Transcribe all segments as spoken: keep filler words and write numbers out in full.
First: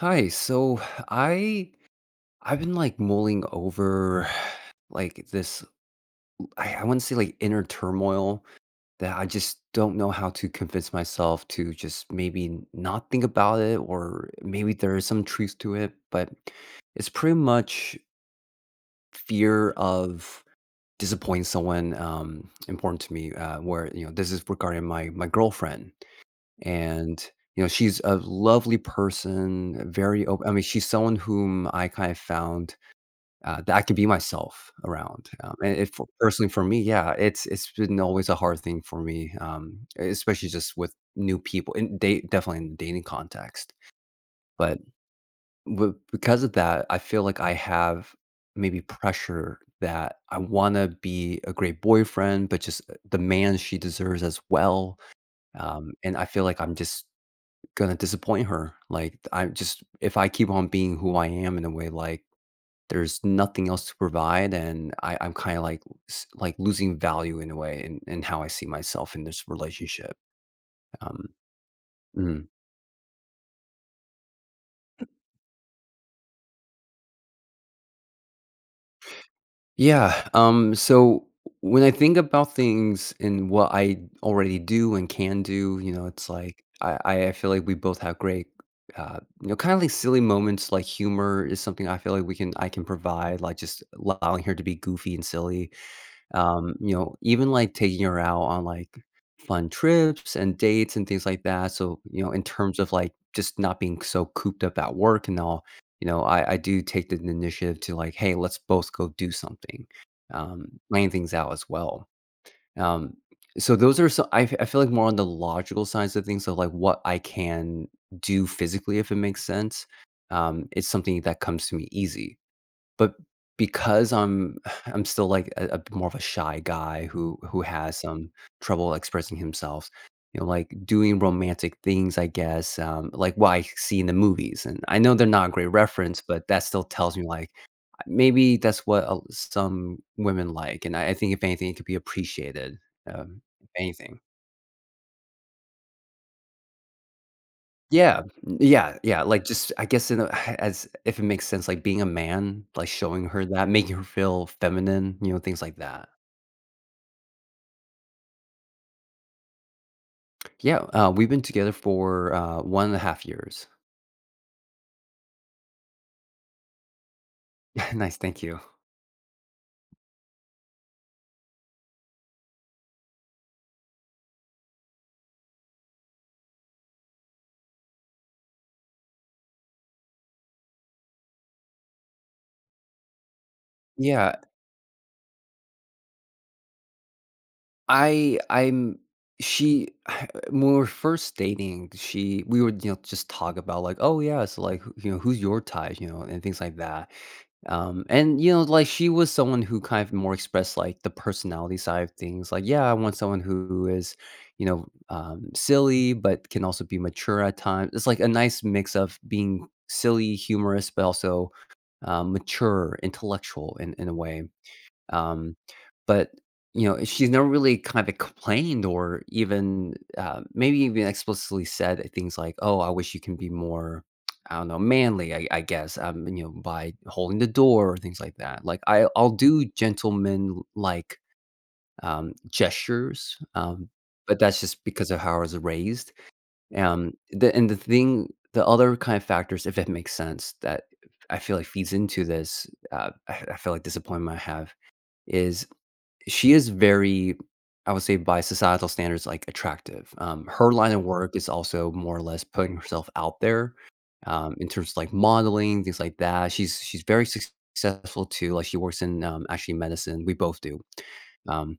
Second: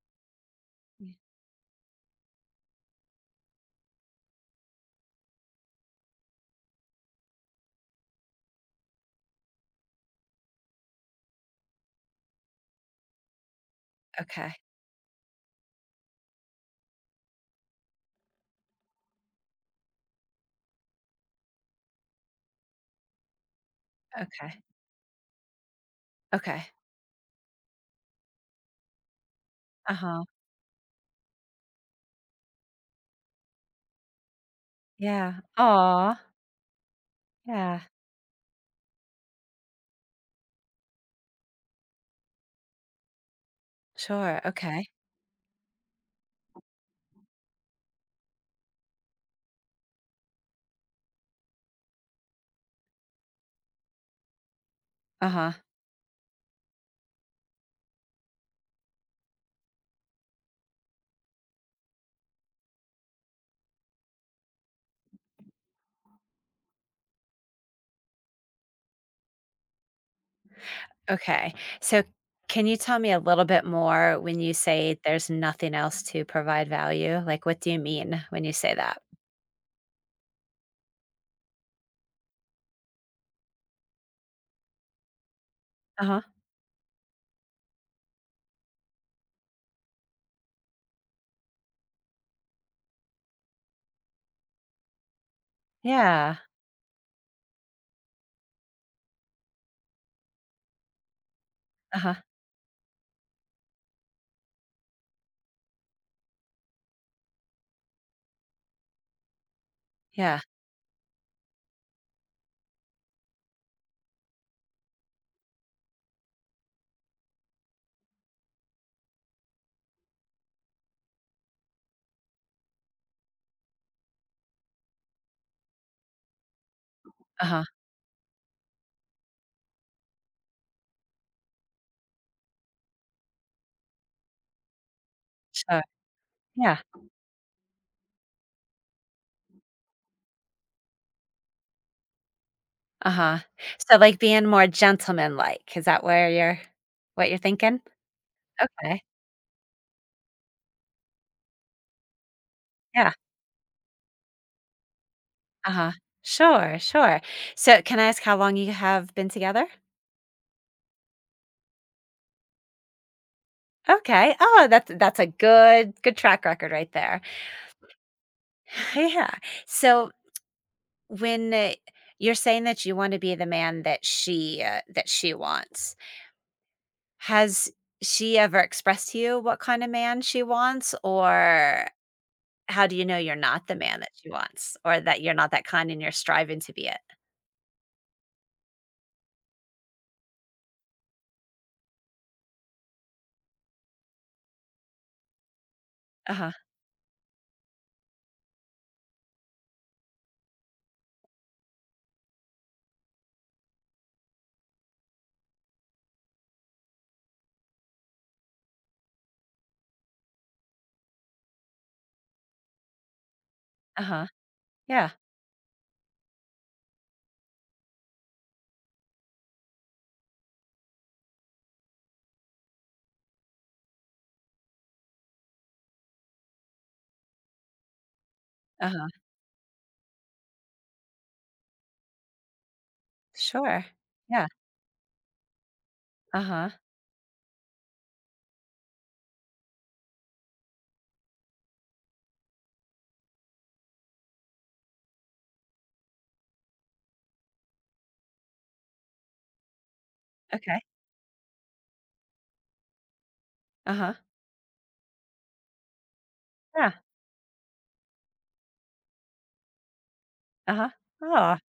Hi. So Yeah. I I've been like mulling over, like this, I, I wouldn't say like inner turmoil that I just don't know how to convince myself to just maybe not think about it, or Okay, maybe there is some truth to it. But it's pretty much fear of disappointing someone um important to me, uh where you know this is okay, regarding my my girlfriend. okay. And, you know, she's a lovely person, very Uh-huh. open. I mean, she's someone whom I kind of found, uh, that I could be myself around, Yeah. um, and it Aw, personally for me, yeah, it's it's yeah. been always a hard thing for me, um, especially just with new people in date, definitely in the dating context. Sure, But okay. w because of that, I feel like I have maybe pressure that I wanna be a great boyfriend, but just, uh, the man she deserves as well, Uh-huh, um, and I feel like I'm just gonna disappoint her. Like, I just, if I keep on being who I am in a way, like, there's nothing else to provide, and I I'm kinda, like, s like, losing value in a way in in how I see myself in this relationship, um okay. So Mm. can you tell me a little bit more when you say there's nothing else to provide value? Like, what do you mean when you say that? Yeah, um, so when I think about things and what I already do and can do, you know, Uh-huh. it's like I I I feel like we both have great, uh, you know, kinda like silly moments. Like humor is something I feel like we can I can provide, like, just allowing her to be goofy and silly. Yeah. Um, you know, even like taking her out on like fun trips and dates and things like that. So, Uh-huh. you know, in terms of like just not being so cooped up at work and all, you know, I, I do take the initiative to like, hey, let's both go do something, Yeah. um, plan things out as well. Um, so those are so I, f- I feel like more on the logical sides of things. So like what I can do physically, if it makes sense, um, it's something that comes to me easy, but because I'm I'm still, like, a a more of a shy guy who who Uh-huh. has some trouble expressing himself, you know, like, doing romantic things, I guess, um, like what I see in the movies, and I know they're not a great Sure. reference, but that Yeah. still tells me, like, maybe that's what a some women like, and I I think if anything, it could be appreciated, Uh-huh. um, if So, like, anything. being more gentlemanlike, is that where you're what you're thinking? Yeah. Yeah, Okay. yeah, like, just I guess in a as if it makes sense, like, being a man, like, Yeah. showing her that, making her feel feminine, you know, things like Uh-huh. that. Sure, sure. So, can I ask how long you have been together? Yeah, uh, we've been together for, uh, one and a half years. Okay. Oh, that's that's a good good track record right there. Nice, thank you. Yeah. So when uh, you're saying that you want to be the man that she uh, that she wants, has she ever expressed to you what kind of man she wants, or how do you know you're not the man that she Yeah, wants, or that you're not that kind and you're striving to be it? I I'm she when we were first dating, she we would, you know, just talk about like, "Oh, yeah, so, like, who you know, who's your type?" You know, Uh and huh. things like that. Um, and you know, like she was someone who kind of more expressed like the personality side of things. Like, yeah, I want someone who is, you know, um, silly but can also be mature at times. It's like a nice mix of being silly, humorous, but also um, mature, intellectual in Uh in a huh. way. Yeah. Um, but, you know, she's never really kind of complained or even, uh, maybe even explicitly said things like, "Oh, I wish you can be more, I don't know, manly," I I guess, um, you know, by holding the door or things like that. Like, Uh I huh. I'll do gentleman-like, um, gestures, Sure. um, but Yeah. that's just because of how I was raised. Uh huh. Um, the and the thing the other kind of factors, if it makes sense, that I feel like feeds into this, uh, I I feel like disappointment I have, is she is very, I would say by societal standards, like, attractive. Um, her Okay. line of work is also more or less putting herself out there, Uh huh. um, in terms of, like, modeling, things like that. She's Yeah. she's very successful too, like, she works in, um, actually medicine, we both Uh do. huh. Oh. Um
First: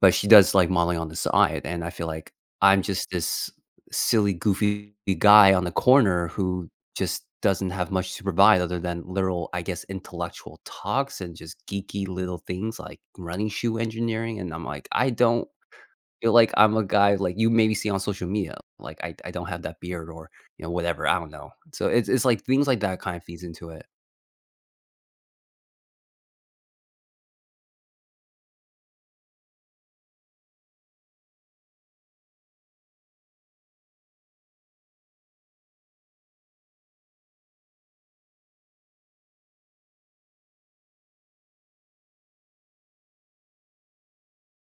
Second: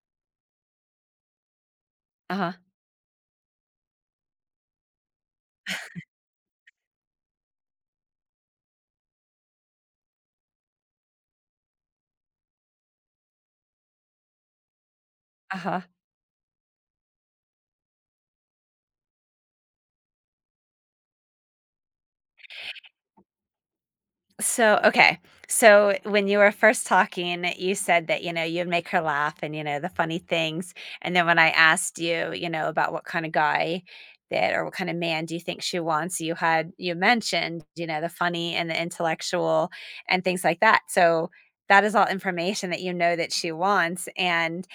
but she does, like, modeling on the side, and I feel like Uh huh. I'm just this silly, goofy guy on the corner who just doesn't have much to provide other than literal, I guess, intellectual talks and just geeky little things like running shoe engineering, and I'm like, I don't Uh huh. feel like I'm a guy like you maybe see on social media. Like, I I don't have that beard or, you know, whatever, I don't know. So it's it's like things like that kind of feeds into it. So, okay. So, when you were first talking, you said that, you know, you'd make her laugh and, you know, the funny things. And then when I asked you, you know, about what kind of guy that or what kind of man do you think she wants, you had, you mentioned, you know, the funny and the intellectual and things like that. So, that is all information that you know that she wants. And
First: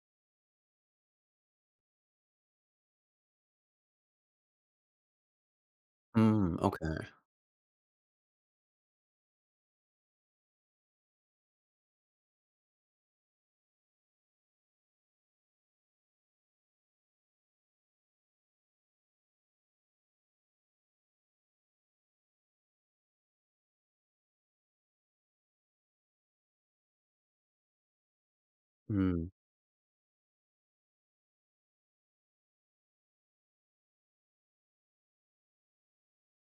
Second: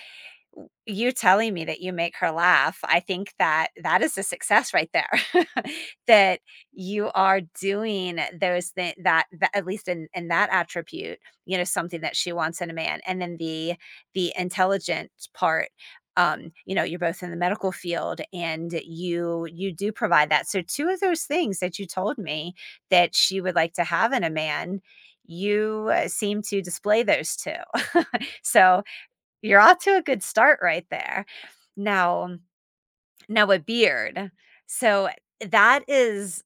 w- you telling me that you make her laugh, I think that that is a success right there. That Mm, okay. you are doing those thi- that, that at least in in that attribute, you know, something that she wants in a man, and then the the intelligent part. Um, you know, you're both in the medical field, and you you do provide that. So two of those things that you told me that she would like to have in a man, you uh, seem to display those two. So Mm, you're off to a good start right there. Now um, now a beard, so that is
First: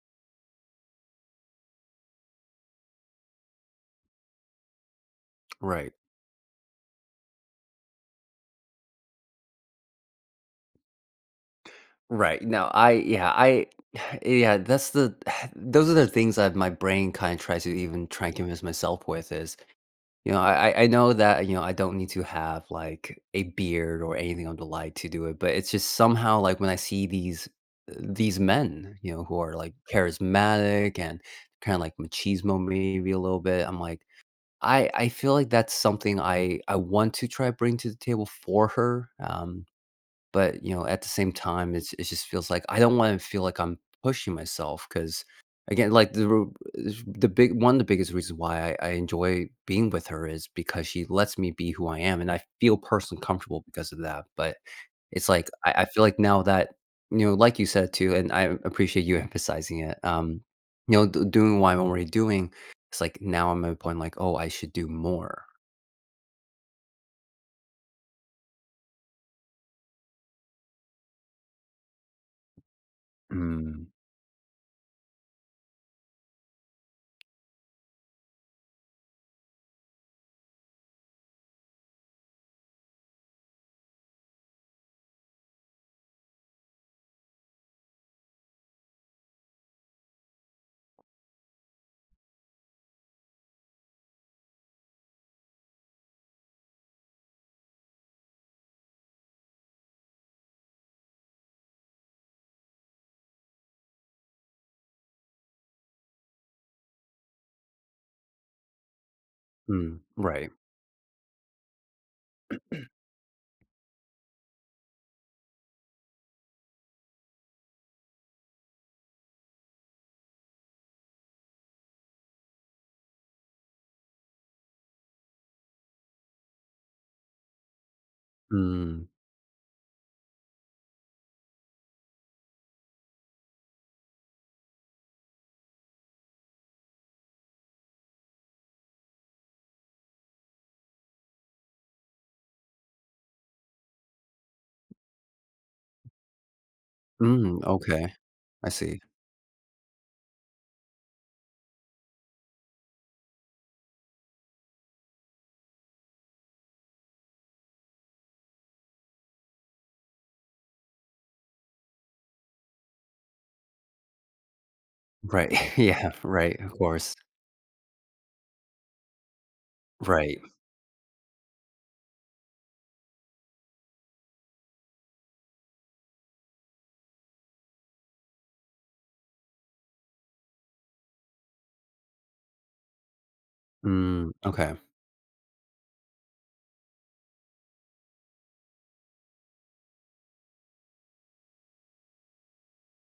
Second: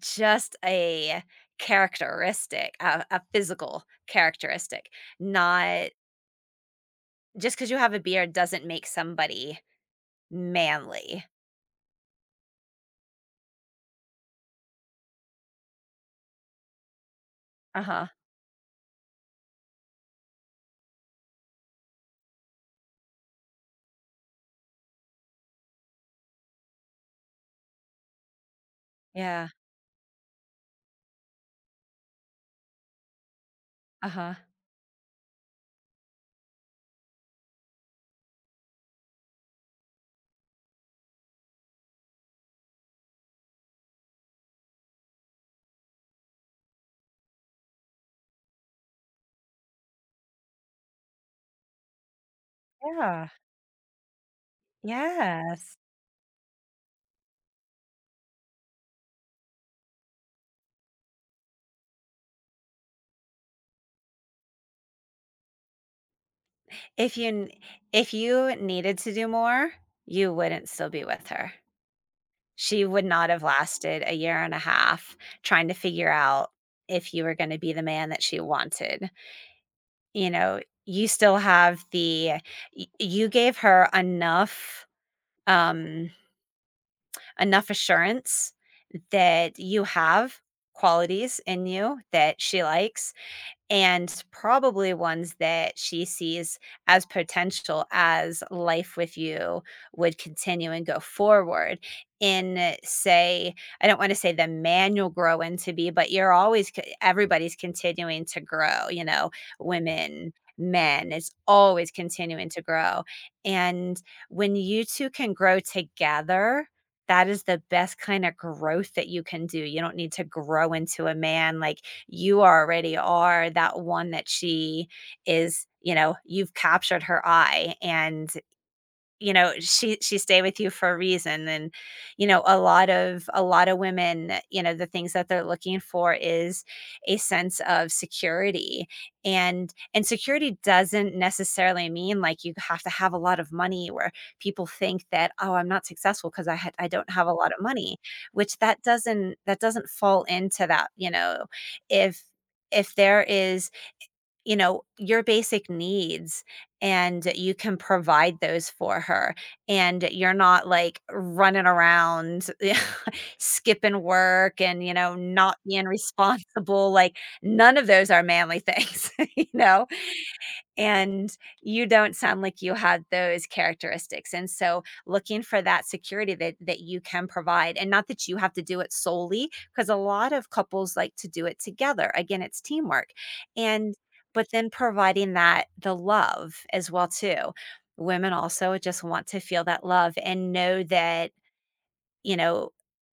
just a characteristic, a a physical characteristic, not right. just because you have a beard doesn't make somebody manly. Right. No, I yeah, I yeah, that's the those are the things that my brain kind of tries to even Uh-huh. try and convince myself with is, you know, I I I know that, you know, I don't need to have like a beard or anything of the like to do it, but it's just somehow like when I see these these men, you know, who Yeah. are like charismatic and kind of like machismo maybe a little bit, I'm like Uh-huh. I, I feel like that's something I, I want to try bring to the table for her. Um, but, you know, at the same time, it's it just feels like I don't wanna feel like I'm pushing myself because, again, like, the ru is the big one of the biggest reasons why I I enjoy being with her is because she lets me be who I am, and I feel personally Yeah. comfortable because of that. But it's like, I Yes. I feel like now that you know, like you said too, and I appreciate you emphasizing it, um, you know, d doing what I'm already doing, it's like now I'm at a point like, "Oh, I should do more." If you n if you needed to do more, you wouldn't still be with her. She would not have Mm. lasted a year and a half trying to figure out if you were gonna be the man that she wanted. You know, you still have the y you gave her enough, um, enough assurance that you have qualities in you that she likes, and probably ones that she sees as potential as life with you would continue and go forward in say, I don't want to say the man you'll grow into be, but you're always c- everybody's continuing to grow, you know, Mm. women, Right. men, it's always continuing to grow. And when you two can grow together, that is the best kind of growth that you can do. You don't need to grow into a man, like, you already are that one that she is. You know, you've captured her eye, and, Mm. you know, she she stay with you for a reason, and, you know, a lot of a lot of women, you know, the things that they're looking for is a sense of security, and and security doesn't necessarily mean, like, you have to have a lot of money, where people think that, "Oh, I'm not successful because I had I don't have a lot Mm, of money," okay. which I that see. doesn't that doesn't fall into that, you know? If if there is, you know, your basic needs, and you can provide those for her. And you're not like running around skipping work and, you know, Right. not being Yeah, right, of responsible. course. Like, none of those are manly things, you know? Right. And you don't sound like you had those characteristics. And so looking for that security that that you can provide, and not that you have to do it solely, because a lot of couples like to do it together. Again, it's teamwork. And Mm, but then okay. providing that the love as well too. Women also just want to feel that love and know that, you know,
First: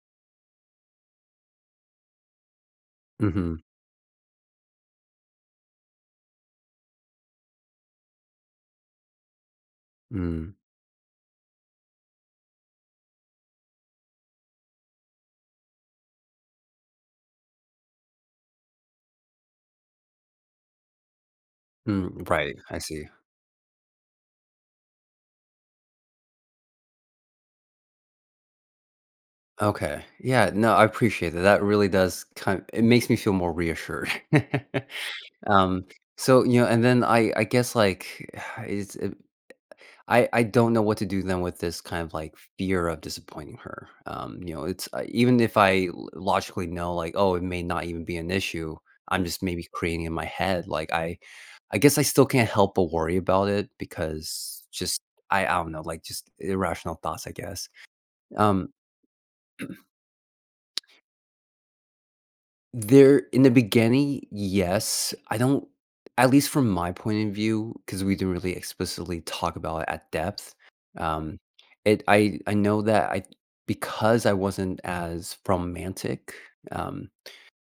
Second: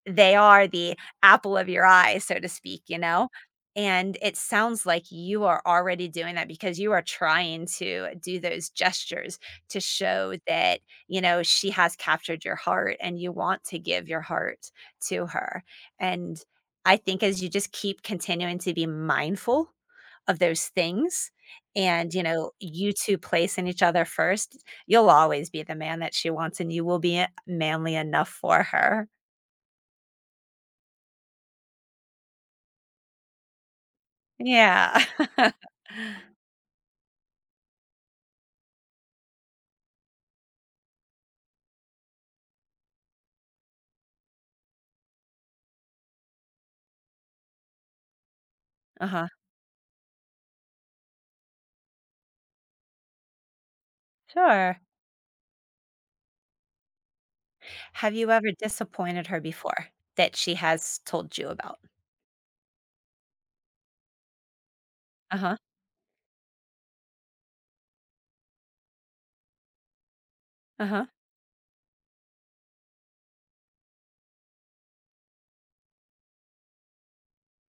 they are the apple of your eye, so to speak, you know? Mhm. And it sounds like you are already doing that because you are trying to do those gestures to show Mm, that, you know, she has captured your heart and you want to give your heart to her. And I think as you just keep continuing to be mindful of those things and, you mm, know, right, I you see. two placing each other first, you'll always be the man that she wants, and you will be e manly enough for her. Okay. Yeah, no, I appreciate that. That really does kind of, it makes me feel more reassured. Yeah. Um, so, you know, and then I I guess, like, it's I I don't know what to do then with this kind of, like, fear of disappointing her, um, you know, it's uh, even if I l logically know, like, "Oh, it may not even be an issue," I'm Uh-huh. just maybe creating in my head, like, I I guess I still can't help but worry about it because Sure. just I I don't know, like, just irrational thoughts, I guess, Have you ever um disappointed her before that she has told you about? There in the beginning, yes. I Uh-huh. don't, at least from my point of view, because we didn't really explicitly talk about it at depth, Uh-huh. um, it I I know that I, because I wasn't as romantic, um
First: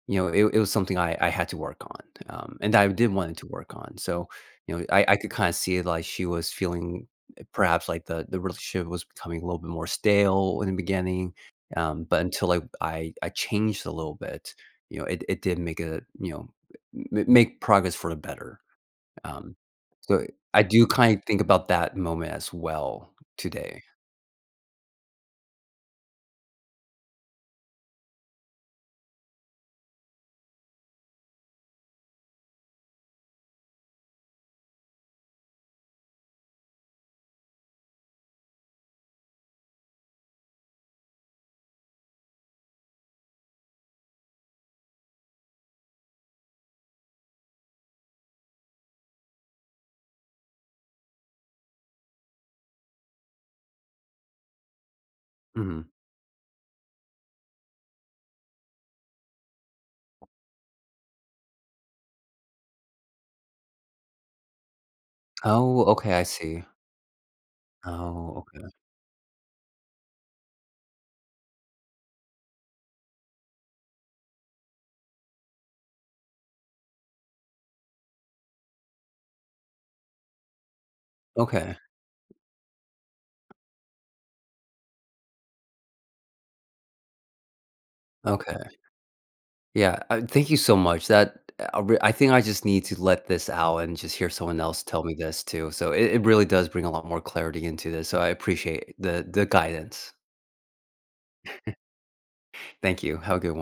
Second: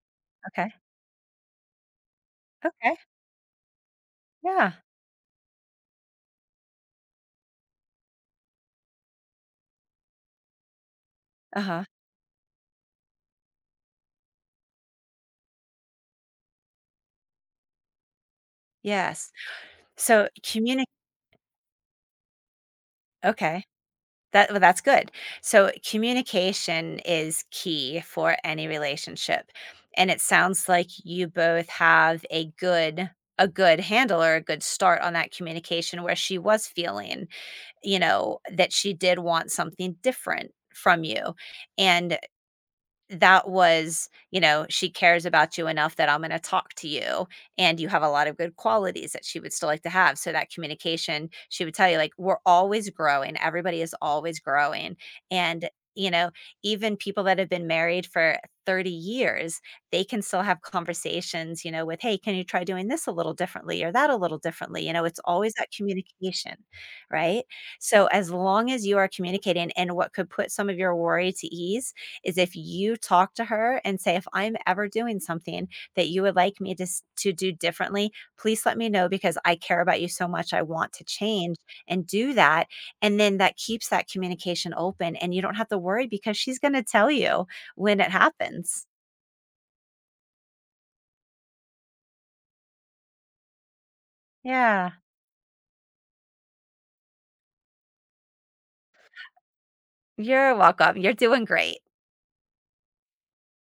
you know, it it was Okay. something I I had to work on, um, and I Okay. did wanted to work on. So, Yeah. you know, I I could kinda see it, like, she was feeling, eh, perhaps like the the relationship was becoming a little bit more stale in the beginning, Uh-huh. um, but until I I I changed a little bit, you know, it it did make a, you know, m make progress for the better, Yes. um, so So, I do communicate. kinda think about that moment as well Okay. today. That, well, that's good. So communication is key for any relationship, and it sounds like you both have a good, a good handle or a good start on that communication, where she was feeling, you know, that she did want something different from you. And that was, you know, she cares about you enough that I'm gonna talk to you, and you have a lot of good qualities that she would still like to have, so that communication, she would tell you, like, "We're always growing, everybody is always growing," and, Mhm. you know, even people that have been married for thirty years, they can still have conversations, you know, with, "Hey, can you try doing this a little differently or that a little differently?" You know, it's always that Oh, okay, I communication, see. right? So, as Oh, okay. long as you are communicating, and what could put some of your worry to ease is if you talk to her and say, "If I'm ever doing something that you would like me to s to do differently, please let me know, because I care about you so much, I want to change Okay. and do that," and then that keeps that communication open, and you don't have to worry, because she's gonna tell you when it Okay. happens. Yeah, uh, thank you so much. That uh, I re- I think I just need to let this out and just hear someone else Yeah. tell me this too. So it, it really does bring a lot more clarity into this. So I appreciate the the guidance. You're welcome. You're doing great. Thank you. Have a good one.